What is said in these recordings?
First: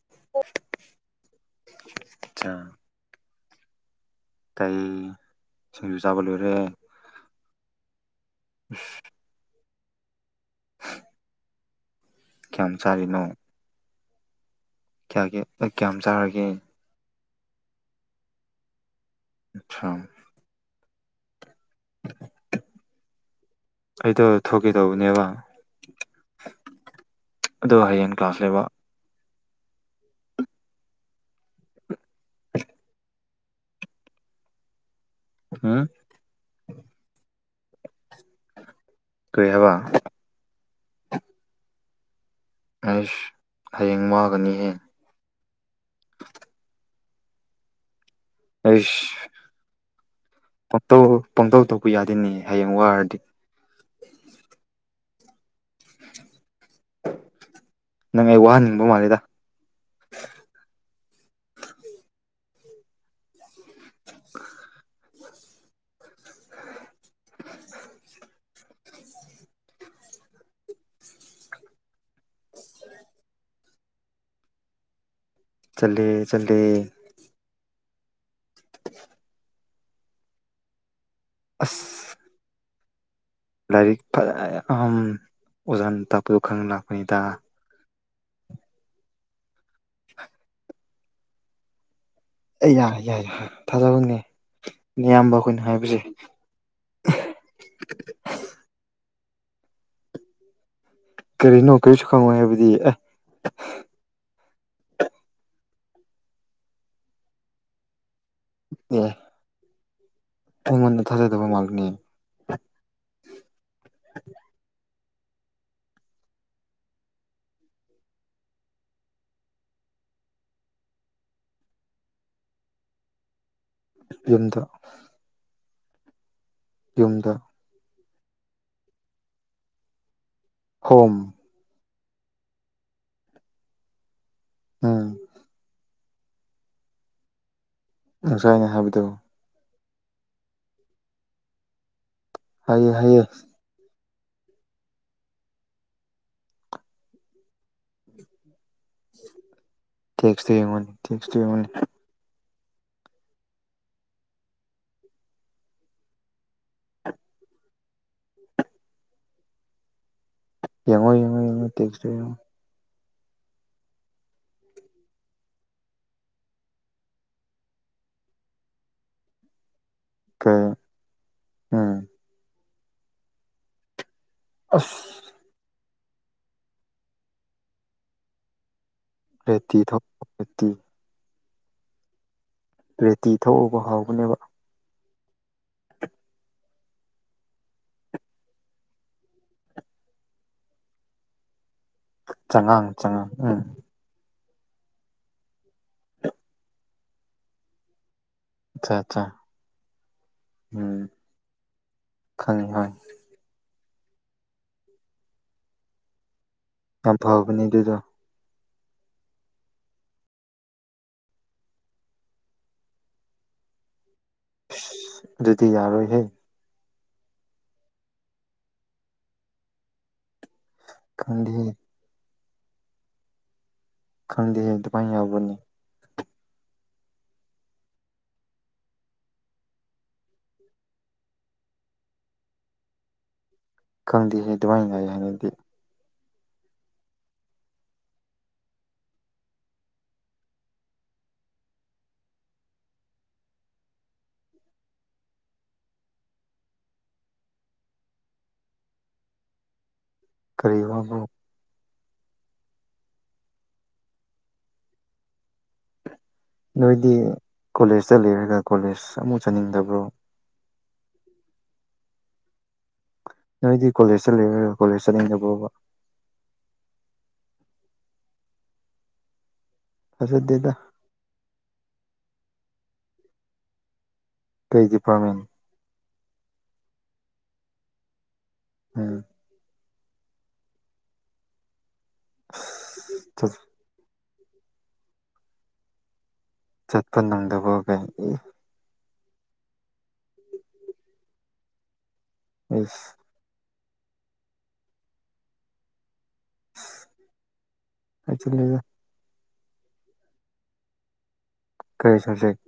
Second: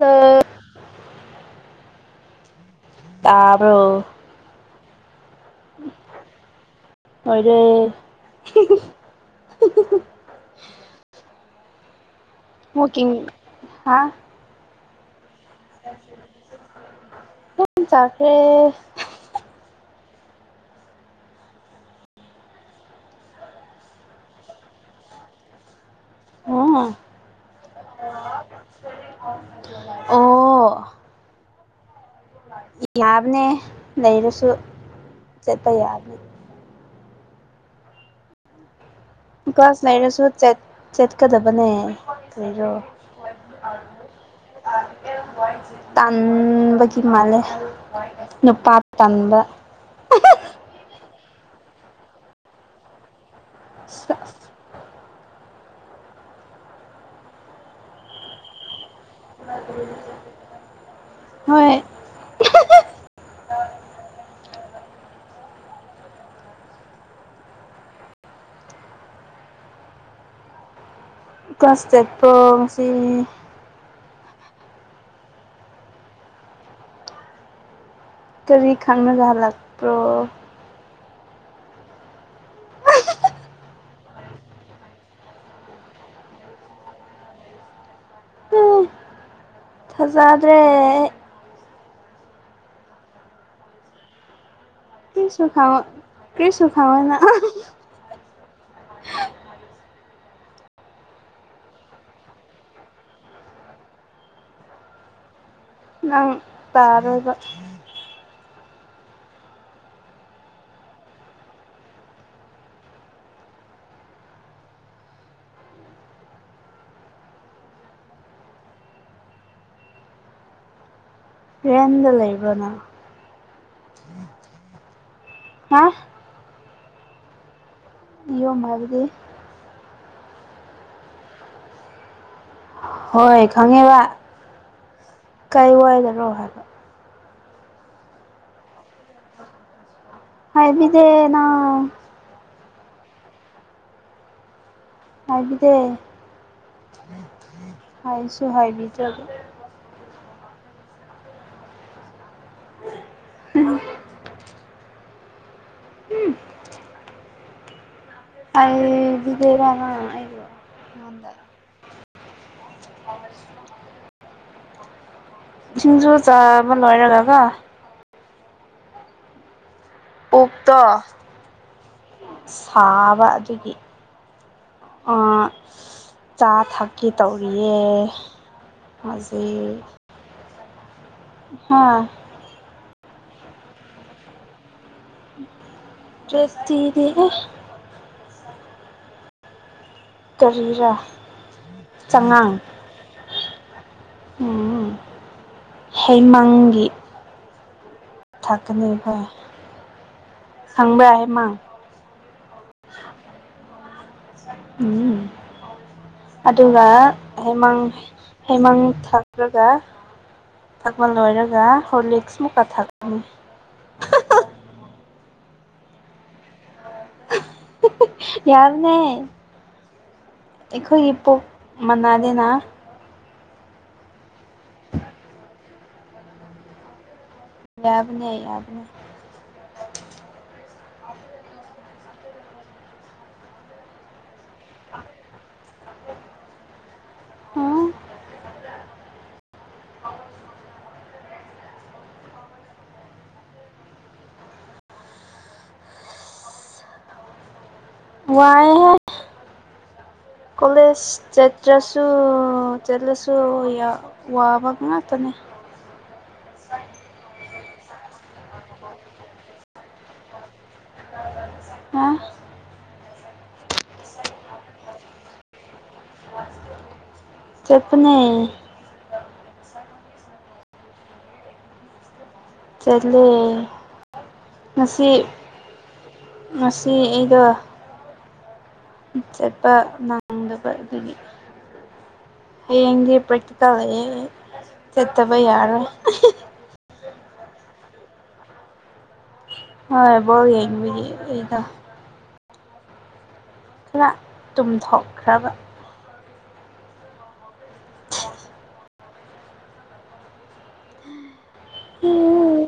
ꯑ ꯑꯆꯥ ꯇꯥꯔꯣ ꯀꯩ ꯁꯤꯡꯖꯨ ꯆꯥꯕ ꯂꯣꯏꯔꯦ ꯑꯣꯏꯣꯏꯗ [inaudible] [unintelligible] ꯍ ꯍꯀꯤ ꯍꯥ ꯀꯌꯥꯒꯤ ꯑꯩ ꯀꯌꯥꯝ ꯆꯥꯔꯒꯦ ꯀꯝ ꯆꯈ꯭ꯔꯦ ꯑꯆꯥꯥ ꯑꯩꯗꯣ ꯊꯣꯛꯀꯦ ꯇꯧꯕꯅꯦꯕ ꯎꯝ ꯑꯗꯨꯣ ꯍꯌꯦꯡ ꯀ꯭ꯂꯥꯁ ꯂꯩꯕ ꯑꯣ ꯌꯥꯕꯅꯦ ꯂꯩꯔꯁꯨ ꯆꯠꯄ ꯎꯝ ꯌꯥꯕꯅꯤ [unintelligible] ꯍꯥꯏꯕ ꯀ꯭ꯂꯥꯁ ꯂꯩꯔꯁꯨ ꯆꯠꯀꯗꯕꯅꯦ ꯀꯔꯤꯔꯣ ꯑꯩꯁ ꯍꯌꯦꯡ ꯃꯥꯒꯅꯤ ꯍꯌꯦꯡ ꯇꯥꯟꯕꯅꯕꯒꯤ ꯃꯥꯂꯦ ꯅꯨꯄꯥ ꯇꯟꯕ ꯄꯣꯟꯇꯧ ꯄꯣꯟꯇꯧ ꯇꯧꯕ ꯌꯥꯗꯦꯅꯦ ꯍꯌꯦꯡ ꯋꯥꯔꯗꯤ ꯁꯁ ꯅꯪ ꯑꯩ ꯋꯥꯍꯟꯅꯤꯡꯕ ꯃꯥꯜꯂꯤꯦꯗ [unintelligible] ꯍꯣꯏ [unintelligible] ꯀ꯭ꯂꯥꯁ ꯇꯦꯠꯄ ꯉꯁꯤ ꯆꯜꯦ ꯆꯜꯦ ꯀꯔꯤ ꯈꯪꯅꯖꯍꯜꯂꯛꯄ꯭ꯔꯣ ꯑꯁ ꯂꯥꯏꯔꯤꯛ ꯐꯌꯥꯝ ꯑꯣꯖꯥꯟ ꯇꯥꯛꯄꯤꯌꯣ ꯈꯪ ꯂꯥꯛꯄꯅꯤꯗ ꯐꯖꯗ꯭ꯔꯦ ꯑꯩ ꯌꯥꯔꯦ ꯌꯥꯏꯌꯦꯦ ꯌꯥ ꯊꯥꯖꯕꯅꯦ ꯅꯌꯥꯝꯕ ꯀꯁꯨ ꯑꯩꯈꯣꯏꯅ ꯈ ꯍꯥꯏꯕꯁꯦ ꯀꯁꯨꯁꯨ ꯈꯥꯎꯅ ꯀꯔꯤꯅꯣ ꯀꯩꯁꯨ ꯈꯪꯉꯣꯏ ꯍꯥꯏꯕꯗꯤ ꯑꯦ ꯅꯪ ꯇꯥꯔꯒ ꯑꯦ ꯑꯩꯃꯣꯟꯗ ꯊꯥꯖꯥꯏꯗꯕ ꯃꯥꯜꯅꯤ ꯔ꯭ꯔꯦꯟꯗ ꯂꯩꯕꯅ ꯌꯨꯝꯗ ꯍꯥ ꯌꯨꯝꯗ ꯏꯣ ꯃꯥꯗꯤ ꯍꯣ ꯍꯣꯏ ꯈꯪꯉꯦꯕ ꯎꯝ ꯀꯥꯏ ꯋꯥꯏꯗꯅꯣ ꯍꯥꯏꯕ ꯉꯁꯥꯏꯅ ꯍꯥꯏꯕꯗꯣ ꯍꯥꯏꯕꯤꯗꯦꯅ ꯍꯥꯏꯌꯦ ꯍꯥꯏꯌꯦ ꯍꯥꯏꯕꯤꯗꯦ ꯍꯥꯏꯁꯨ ꯍꯥꯏꯕꯤꯗ꯭ꯔꯒꯦ [inaudible] ꯊꯦꯛꯁꯇ ꯌꯦꯡꯉꯨꯅꯤ ꯊꯦꯛꯁꯨꯇ ꯌꯦꯡꯉꯨꯅꯤ ꯑꯩꯕꯤꯗꯔꯃ ꯑꯩ [unintelligible] ꯌꯦꯡꯉꯣ ꯌꯦꯡꯉꯣ ꯌꯦꯡꯉꯣ ꯇꯦꯛꯁꯣ ꯌꯦꯡꯉꯣ ꯊꯤꯡꯁꯨꯣ ꯆꯕ ꯂꯣꯏꯔꯒꯒ ꯀꯩ ꯑꯣꯛꯇꯣ ꯎꯝ ꯁꯥꯕ ꯑꯗꯨꯒꯤ ꯑꯁ ꯆꯥ ꯊꯛꯀꯤ ꯇꯧꯔꯤꯌꯦ ꯔꯦꯇ ꯍꯧꯖꯤꯛ ꯊꯦꯇ [inaudible] [unintelligible] ꯍꯥꯥ ꯔꯦꯇꯤ ꯊꯧꯕ ꯍꯥꯎꯕꯅꯦꯕ ꯭ꯔꯁꯇꯤꯔꯤ ꯀꯔꯤꯔꯥ ꯆꯉꯥꯡ ꯆꯉꯥꯡ ꯎꯝ ꯎ ꯍꯦꯃꯥꯡꯒꯤ [inaudible] ꯊꯒꯅꯤ ꯑꯠꯆꯥ ꯑꯠꯆꯥ ꯐꯥꯏ ꯍꯪꯕ ꯎꯝ ꯍꯥꯏ ꯃꯥꯡ ꯈꯪꯉꯤ ꯍꯣꯏ ꯎꯝ ꯑꯗꯨꯒ ꯌꯥꯝ ꯐꯕꯅꯦ ꯍꯃꯥꯡ ꯑꯗꯨꯗꯣ ꯍꯩꯃꯥꯡ ꯊꯥꯔꯒ ꯊꯛꯄ ꯂꯣꯏꯔꯒ ꯍꯣꯔꯂꯤꯛꯁ ꯃꯨꯛꯀ ꯊꯛꯂꯝꯃꯤ ꯑꯁ ꯑꯗꯨꯗꯤ ꯌꯥꯔꯣꯏꯍꯦ ꯌꯥꯝꯅꯦ ꯑꯩꯈꯣꯏꯒꯤ ꯄꯨꯛ ꯈꯪꯗꯦꯍꯦ ꯃꯅꯥꯗꯅ ꯈꯪꯗ ꯍꯦ ꯗꯗꯨꯄꯥꯕꯅꯤ ꯌꯥꯕꯅꯦ ꯌꯥꯕꯅꯦ ꯈꯪꯗꯦꯍꯦ ꯑꯗꯨꯃꯥꯏꯅ ꯉꯥꯏ ꯍꯥꯏꯅꯗꯤ [inaudible] [unintelligible] [inaudible] ꯋꯥꯑ ꯍ ꯀꯔꯤ ꯀꯣꯂꯦꯖ ꯋꯥꯕ꯭ꯔꯣ ꯆꯠꯇ꯭ꯔꯁꯨ ꯆꯠꯂꯁꯨ ꯋꯥꯕ ꯉꯥꯛꯇꯅꯦ ꯅꯣꯏꯗꯤ ꯀꯣꯂꯦꯖꯇ ꯂꯩꯔꯒ ꯀꯣꯂꯦꯖ ꯑꯃꯨꯛ ꯆꯠꯅꯤꯡꯗꯕ꯭ꯔꯣ ꯍꯥ ꯅꯣꯏꯗꯤ ꯀꯣꯂꯦꯖ ꯆꯠꯂ ꯀꯣꯂꯦꯖ ꯆꯠꯅꯤꯡꯗꯕꯥꯎꯕ ꯆꯄꯅꯦ ꯊꯖꯗꯦꯗ ꯆꯠꯂꯦ ꯀꯩ ꯉꯁꯤ ꯗꯤꯄꯥꯔꯠꯃꯦꯟ ꯉꯁꯤ ꯑꯩꯒ ꯎꯝ [unintelligible] [inaudible] ꯆꯠꯄ ꯉꯪꯗꯕ ꯑꯗꯨꯒꯤ ꯍꯌꯦꯡꯗꯤ ꯄ꯭ꯔꯦꯛꯇꯤꯀꯦꯜ ꯂꯩꯌꯦ ꯆꯠꯇꯕ ꯌꯥꯔꯣꯏ ꯆꯠꯄ ꯅꯪꯗꯕꯒꯩ ꯍꯣꯏ ꯕꯣꯜ ꯌꯦꯕꯒꯤ ꯑꯩꯗꯣ ꯑꯁ ꯈꯔ ꯇꯨꯝꯊꯣꯛꯈ꯭ꯔꯕ ꯑꯁ ꯍꯥꯏꯖꯤꯜꯂꯦꯗꯥ ꯀꯩ ꯁꯕꯖꯦꯛ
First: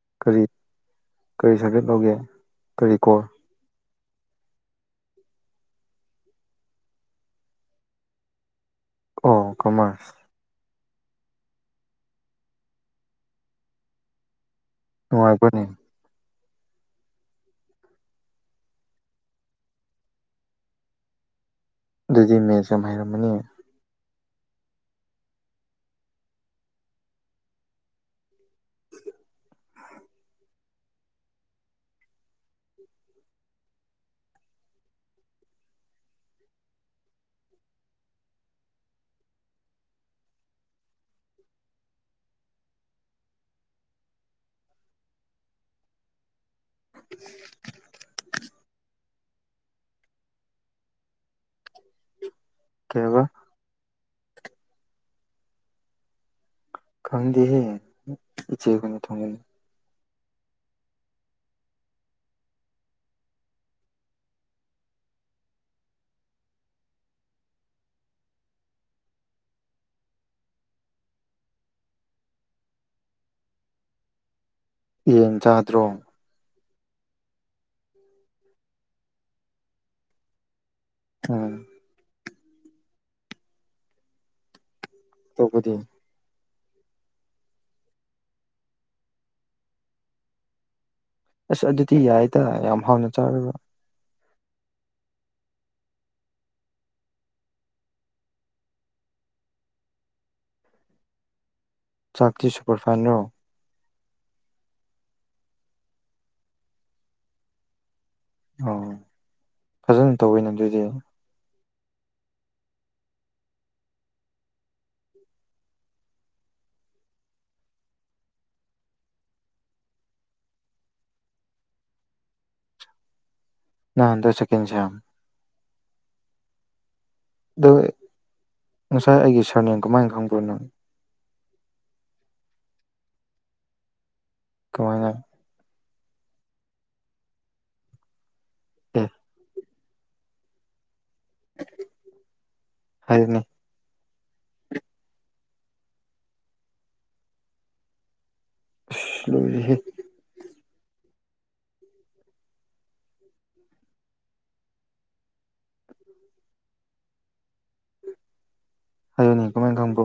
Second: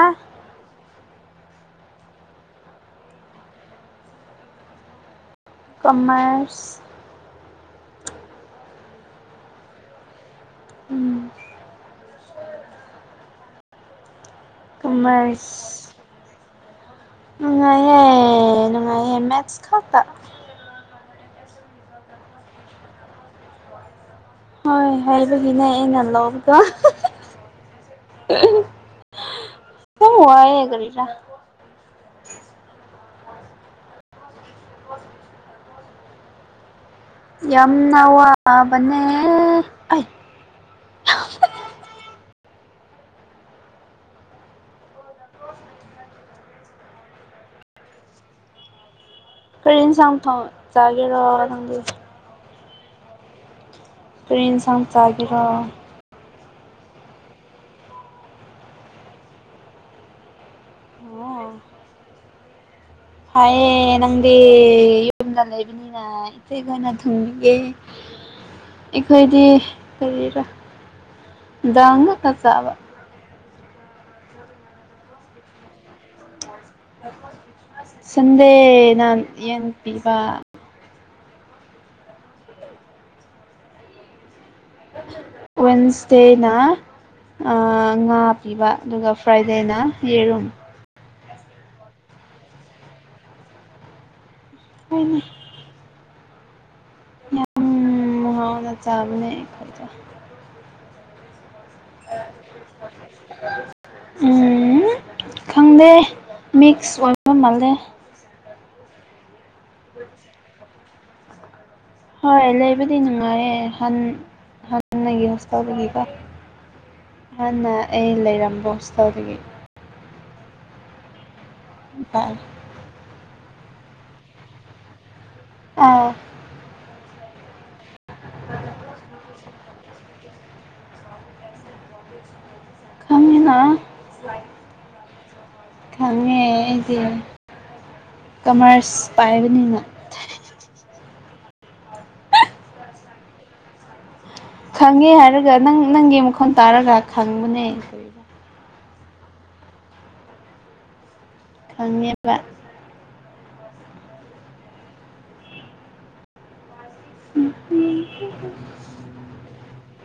ꯑ ꯀꯔꯤ ꯀꯔꯤ ꯁꯥꯏꯐꯦꯠ ꯂꯧꯒꯦ ꯀꯔꯤ ꯀꯣ ꯀꯃꯔꯁ [inaudible] [unintelligible] ꯑꯣ ꯀꯃꯔꯁ ꯎꯝ ꯅꯨꯡꯉꯥꯏꯕ꯭ꯔꯅꯦ ꯀꯃꯥꯏꯁ ꯅꯨꯡꯉꯥꯏꯌꯦꯦ ꯅꯨꯡꯉꯥꯏꯌꯦꯦ ꯃꯦꯁ ꯈꯠꯇ ꯑꯗꯨꯗꯤ ꯃꯦꯠꯁ ꯌꯥꯝ ꯍꯥꯏꯩꯔꯝꯃꯅꯤ ꯍꯣꯏ ꯍꯥꯏꯕꯒꯤꯅꯦ ꯑꯩꯅ ꯂꯧꯕꯗꯣ ꯎ [unintelligible] ꯍ ꯑ ꯋꯥꯌꯦ ꯀꯔꯤꯔ ꯌꯥꯝꯅꯥꯋꯥ ꯅꯦꯦ ꯑ [unintelligible] [inaudible] [unintelligible] ꯀꯅ ꯁꯪ ꯊ ꯒꯦ ꯔꯣꯑꯣꯒꯦ [inaudible] ꯀꯦꯕ ꯇ꯭ꯔꯔꯤꯦꯟꯁꯥꯡ ꯆꯒꯤꯔꯣ ꯈꯪꯗꯦꯍꯦ ꯎꯆꯦꯛ ꯑꯣꯏꯅ ꯊꯣꯡꯒꯅꯤ ꯑꯣ ꯍꯌꯦ ꯅꯪꯗꯤ ꯌꯝꯗꯥ ꯂꯩꯕꯅꯤꯅ ꯏꯁꯩ ꯀꯅ ꯊꯨꯡꯕꯤꯒꯦ ꯑꯩꯈꯣꯏꯗꯤ ꯀꯔꯤꯔꯣ ꯗꯥꯡ ꯉꯥꯛꯛꯇ ꯆꯥꯕ ꯌꯦꯟ ꯆꯥꯗ꯭ꯔꯣ ꯁꯗꯦ ꯅꯥꯟ ꯌꯦꯟ ꯄꯤꯕ ꯍꯝ ꯑꯇꯣꯞꯄꯗꯤ ꯋꯦꯟꯁ ꯇꯩꯅ ꯉꯥ ꯄꯤꯕ ꯑꯗꯨꯒ ꯐ꯭ꯔꯥꯏꯗꯦꯅ ꯌꯦꯔꯨꯝ ꯑꯁ ꯑꯗꯨꯗꯤ ꯌꯥꯏꯗ ꯌꯥꯝ ꯍꯥꯎꯅ ꯆꯥꯔꯤꯕ ꯍꯣꯏꯅꯦ ꯃꯨꯍꯥꯎꯅ ꯆꯥꯕꯅꯦ ꯆꯥꯛꯇꯤ ꯁꯨꯄꯔ ꯐꯥꯏꯟ꯭ꯔꯣ ꯎꯝ ꯈꯪꯗꯦ ꯃꯤꯛꯁ ꯑꯣꯏꯕ ꯃꯥꯜꯂꯦ ꯑꯣ ꯐꯖꯅ ꯇꯧꯋꯤꯅ ꯑꯗꯨꯗꯤ ꯍꯣꯏ ꯂꯩꯕꯗꯤ ꯅꯨꯡꯉꯥꯏꯔꯦ ꯍꯟ ꯍꯥꯟꯅꯒꯤ ꯍꯣꯁꯀꯜꯗꯒꯤꯀꯣ ꯍꯍꯥꯟꯅ ꯑꯩ ꯂꯩꯔꯝꯕ ꯍꯣꯁꯄꯤꯇꯥꯜꯗꯒꯤ ꯇ ꯅꯗꯣ ꯆꯀꯤꯁꯤꯌꯥꯝ ꯑꯥ [unintelligible] [inaudible] ꯑ ꯉꯁꯥꯏ ꯑꯩꯒꯤ ꯁꯥꯔꯅꯦ ꯀꯃꯥꯏꯅ ꯈꯪꯕ꯭ꯔꯣꯅꯣ ꯄ ꯀꯥꯃꯤ ꯀꯃꯥꯏꯅ ꯈꯪꯉꯦ ꯑꯩꯁꯦ ꯀꯃꯔꯁ ꯑꯦ ꯄꯥꯏꯕꯅꯤꯅ ꯍꯥꯏꯅ [inaudible] ꯈꯪꯉꯦ ꯍꯥꯏꯔꯒ ꯅꯪ ꯅꯪꯒꯤ ꯃꯈꯣꯟ ꯇꯥꯔꯒ ꯈꯪꯕꯅꯦ ꯏꯁ ꯂꯣꯏꯔꯦꯍꯦ ꯈꯪꯉꯕ ꯎꯝ ꯎꯝ [unintelligible] ꯍꯥꯏꯣꯅꯤ ꯀꯃꯥꯏ ꯈꯪꯕꯣ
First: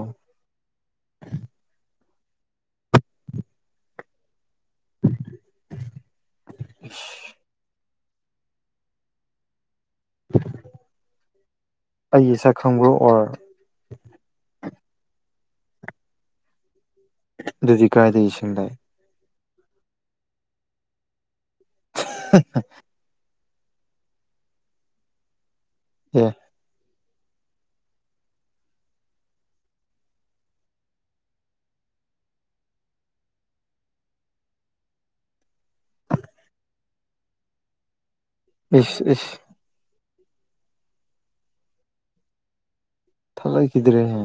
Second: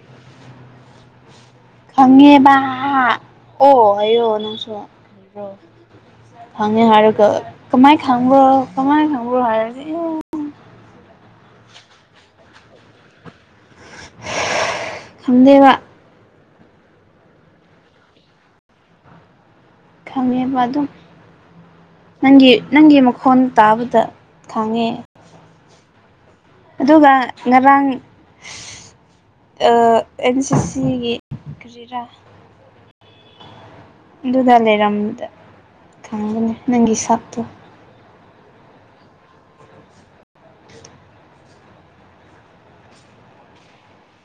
ꯈꯪꯉꯦꯕ ꯑꯣ ꯍꯥꯏꯑꯣ ꯅꯡꯁꯨ ꯈꯪꯉꯦ ꯍꯥꯏꯔꯒ ꯀꯃꯥꯏ ꯈꯪꯕ꯭ꯔꯣ ꯀꯃꯥꯏ ꯈꯪꯕ꯭ꯔ ꯍꯥꯏꯔꯗꯤ ꯑꯩ ꯁꯛ ꯈꯪꯕ꯭ꯔꯣ ꯑꯣꯔ ꯈꯝꯗꯦꯕ ꯙꯗꯨꯙꯀꯑ ꯩꯁꯏ ꯈꯪꯉꯦꯕ ꯑꯗꯨꯝ ꯅꯪꯒꯤ ꯅꯪꯒꯤ ꯍꯣꯟ ꯇꯥꯕꯗ ꯈꯥꯡꯉꯦ ꯎꯝ ꯑꯗꯨꯒ ꯉꯔꯥꯡ ꯑ ꯑꯦꯟ ꯁꯤꯁꯤꯒꯤ ꯀꯔꯤꯔꯥ [unintelligible] [inaudible] ꯑꯗꯨꯗ ꯂꯩꯔꯝꯗ ꯈꯪꯒꯅꯤ ꯅꯪꯒꯤ ꯁꯛꯇꯣ ꯏꯁ ꯏꯁ ꯊꯂꯥꯏ ꯀꯗ꯭ꯔꯦ ꯍꯦ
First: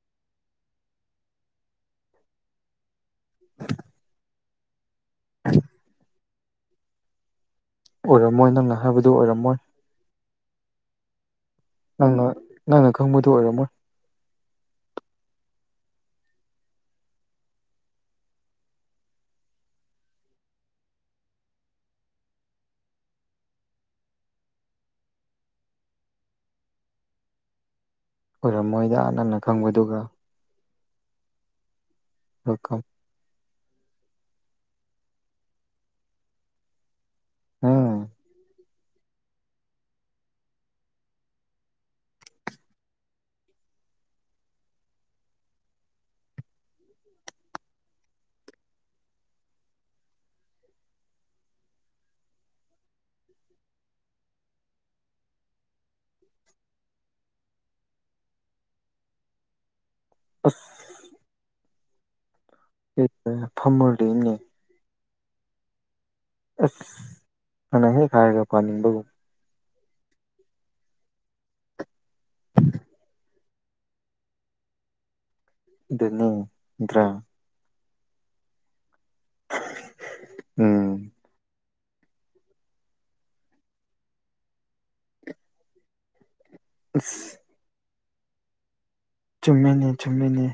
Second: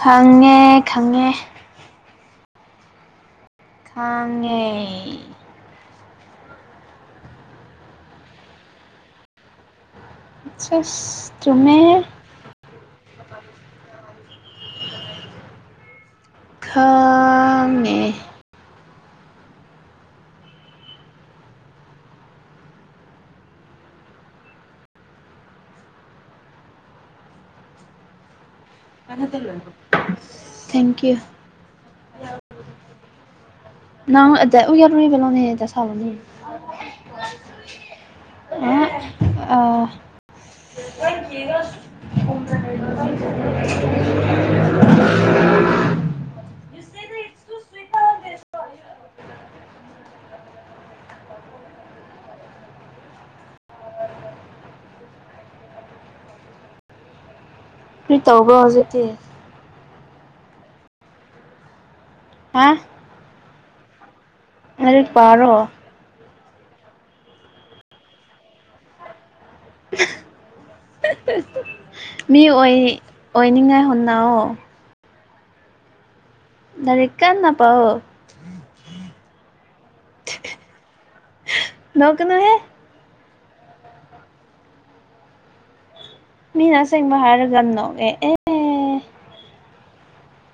ꯈꯪꯉꯦ ꯈꯪꯉꯦ [unintelligible] ꯈꯉꯦ [inaudible] [unintelligible] ꯑ [unintelligible] [inaudible] ꯑꯣꯏꯔꯝꯃꯣꯏ ꯅꯪꯅ ꯍꯥꯏꯕꯗꯨ ꯑꯣꯏꯔꯝꯃꯣꯏ ꯑꯁ ꯆꯨꯝꯃꯦ ꯅꯪꯅ ꯅꯪꯅ ꯈꯪꯕꯗꯨꯣ ꯑꯣꯏꯔꯝꯃꯣꯏ ꯈꯃꯦ ꯑꯣꯏꯔꯝꯃꯣꯏꯗ ꯍꯥꯟ ꯍꯟꯅ ꯈꯪꯕꯗꯨꯒ ꯊꯦꯡꯀꯤ꯭ꯌꯨ ꯑꯣꯀ ꯅꯗ ꯎ ꯌꯥꯔꯣꯅꯤ ꯄꯂꯂꯝꯅꯦꯗ ꯍꯕꯅꯤ ꯎꯝ ꯑ ꯑ [unintelligible] ꯀꯔꯤ ꯇꯧꯕ꯭ꯔꯣ ꯍꯧꯖꯤꯛꯇꯤ ꯑꯐ ꯍꯥ ꯐꯝꯃꯣꯔꯗꯤꯅꯦ ꯑ ꯔꯣ [unintelligible] [inaudible] ꯑꯅ ꯍꯦ ꯈꯑꯒ ꯄꯅꯤꯒ [unintelligible] [inaudible] ꯃꯤ ꯑꯣꯏ ꯑꯣꯏꯅꯤꯡꯉꯥꯏ ꯍꯨꯟꯅꯑꯣ [inaudible] ꯑꯗꯨꯅꯤ ꯅꯠꯇ꯭ꯔꯥ ꯔꯀꯥꯟꯟꯅ ꯄꯥꯎꯑꯣ ꯎꯝ [unintelligible] [inaudible] ꯅꯣꯀꯅꯣꯍꯦ ꯃꯤꯅ ꯑꯁꯦꯡꯕ ꯑꯁ ꯍꯥꯏꯔꯒꯥꯟꯅꯣꯒꯦ ꯑꯦ ꯆꯨꯝꯃꯤꯅꯦ ꯆꯨꯝꯃꯤꯅꯦ꯫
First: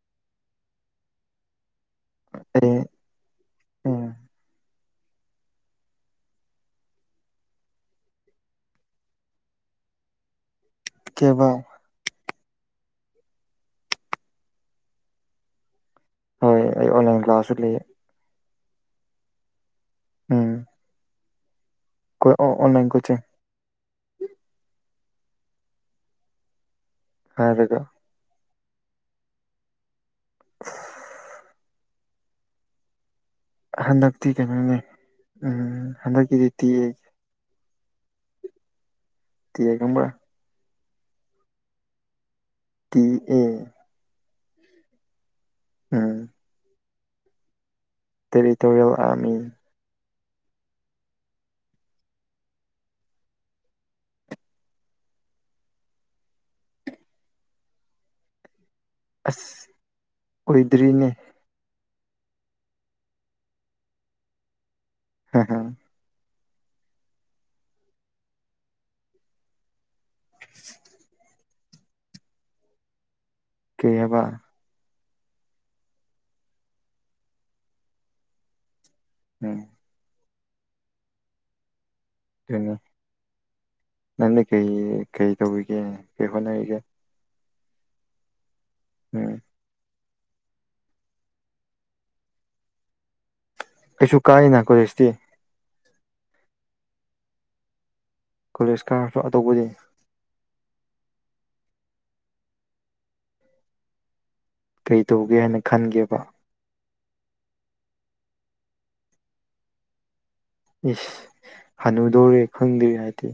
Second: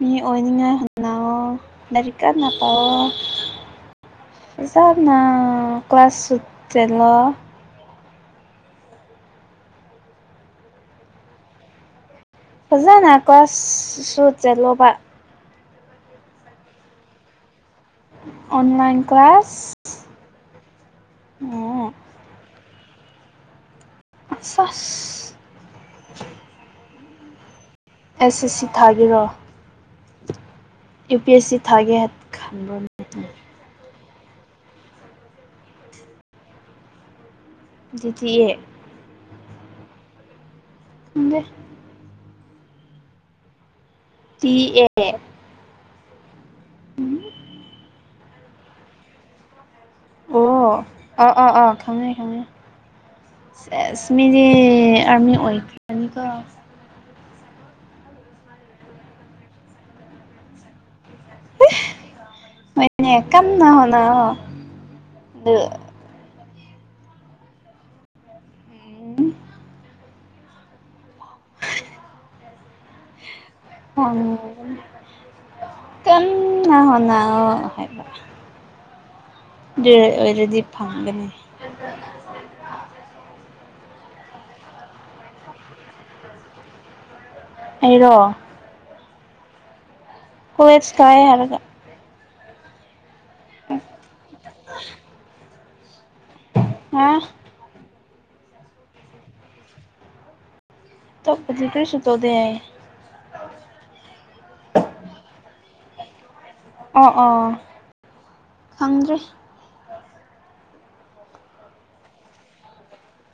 ꯃꯤ ꯑꯣꯏꯅꯤꯡꯉꯥꯏꯅꯥꯑꯣ ꯂꯥꯏꯔꯤꯛ ꯀꯅ ꯑꯩ ꯄꯥꯑꯣ ꯎꯝ ꯐꯖꯅꯥ ꯀ꯭ꯂꯥꯁ ꯁꯨꯆꯇꯂꯣ ꯀꯩꯑꯕꯥ ꯐꯖꯥꯅ ꯀꯥ꯭ꯂꯁꯨ ꯆꯠꯂꯣꯕꯥ ꯍꯣꯏ ꯑꯩ ꯑꯣꯟꯂꯥꯏꯟ ꯀ꯭ꯂꯥꯁꯁꯨ ꯂꯩꯌꯦ꯫ ꯑꯣꯟꯂꯥꯏꯟ ꯀ꯭ꯂꯥꯁ ꯎꯝ [unintelligible] ꯑꯣꯟꯂꯥꯏꯟ ꯀꯣꯆꯤꯡ [inaudible] [unintelligible] ꯑꯦꯁ S C ꯊꯥꯕꯤꯔꯣꯑꯣ꯫ [inaudible] U P S C ꯊꯥꯒꯦ ꯈꯟꯕꯔꯣ ꯅꯪ ꯍꯟꯗꯛꯇꯤ ꯀꯩꯅꯣꯅꯦ ꯎꯝ ꯍꯟꯗꯛꯀꯤꯗꯤ ꯇꯤꯌꯦ꯫ ꯑꯗꯨꯗꯤ ꯇꯤꯌꯦ ꯀꯝꯕ꯭ꯔ [unintelligible] ꯇ ꯑ T A um territorial army. ꯑꯣ ꯑꯥ ꯑꯥ ꯑꯥ ꯈꯉꯦ ꯈꯉꯦ꯫ ꯁꯤꯑꯁ ꯃꯤꯗꯤ ꯑꯔꯃꯤ ꯑꯣꯏꯅꯤꯀꯣ ꯑꯁ ꯑꯣꯏꯗ꯭ꯔꯤꯅꯦ꯫ ꯍꯣꯏꯅꯦ ꯀꯟꯅꯥ ꯍꯣꯠꯅꯥꯑꯣ ꯫ ꯎꯝ [inaudible] ꯀꯩ ꯍ ꯍꯥꯏꯕ ꯀꯟꯅ ꯍꯣꯠꯅꯑꯣ ꯍꯥꯏꯕ ꯎꯝ ꯑꯗꯨꯑꯣꯏꯔꯗꯤ ꯐꯪꯒꯅꯤ꯫ ꯑꯗꯨꯅꯤ ꯅꯪꯅ ꯀꯩ ꯀꯩ ꯇꯧꯔꯤꯒꯦ ꯀꯩ ꯍꯣꯠꯅꯔꯤꯒꯦ꯫ ꯑꯩꯔꯣ ꯎꯝ ꯍꯣꯌꯦ ꯁꯥꯏ ꯍꯥꯏꯒ ꯑꯩꯁꯨ ꯀꯥꯏꯅ ꯀꯣꯂꯦꯁꯇꯤ꯫ ꯍꯥ ꯀꯣꯂꯦꯖ ꯀꯥꯔꯁꯨ ꯑꯇꯣꯞꯗꯤ ꯇꯄꯗꯤ ꯀꯔꯤꯁꯨꯇꯧꯗꯦ ꯫ ꯀꯩ ꯇꯧꯒꯦ ꯍꯥꯏꯅ ꯈꯟꯒꯦꯕ ꯑꯣ ꯑꯣ ꯈꯪꯗ꯭ꯔꯦ꯫ ꯏꯁ ꯍꯅꯨꯗꯧꯔꯦ ꯈꯪꯗꯦ ꯍꯥꯏꯗꯤ꯫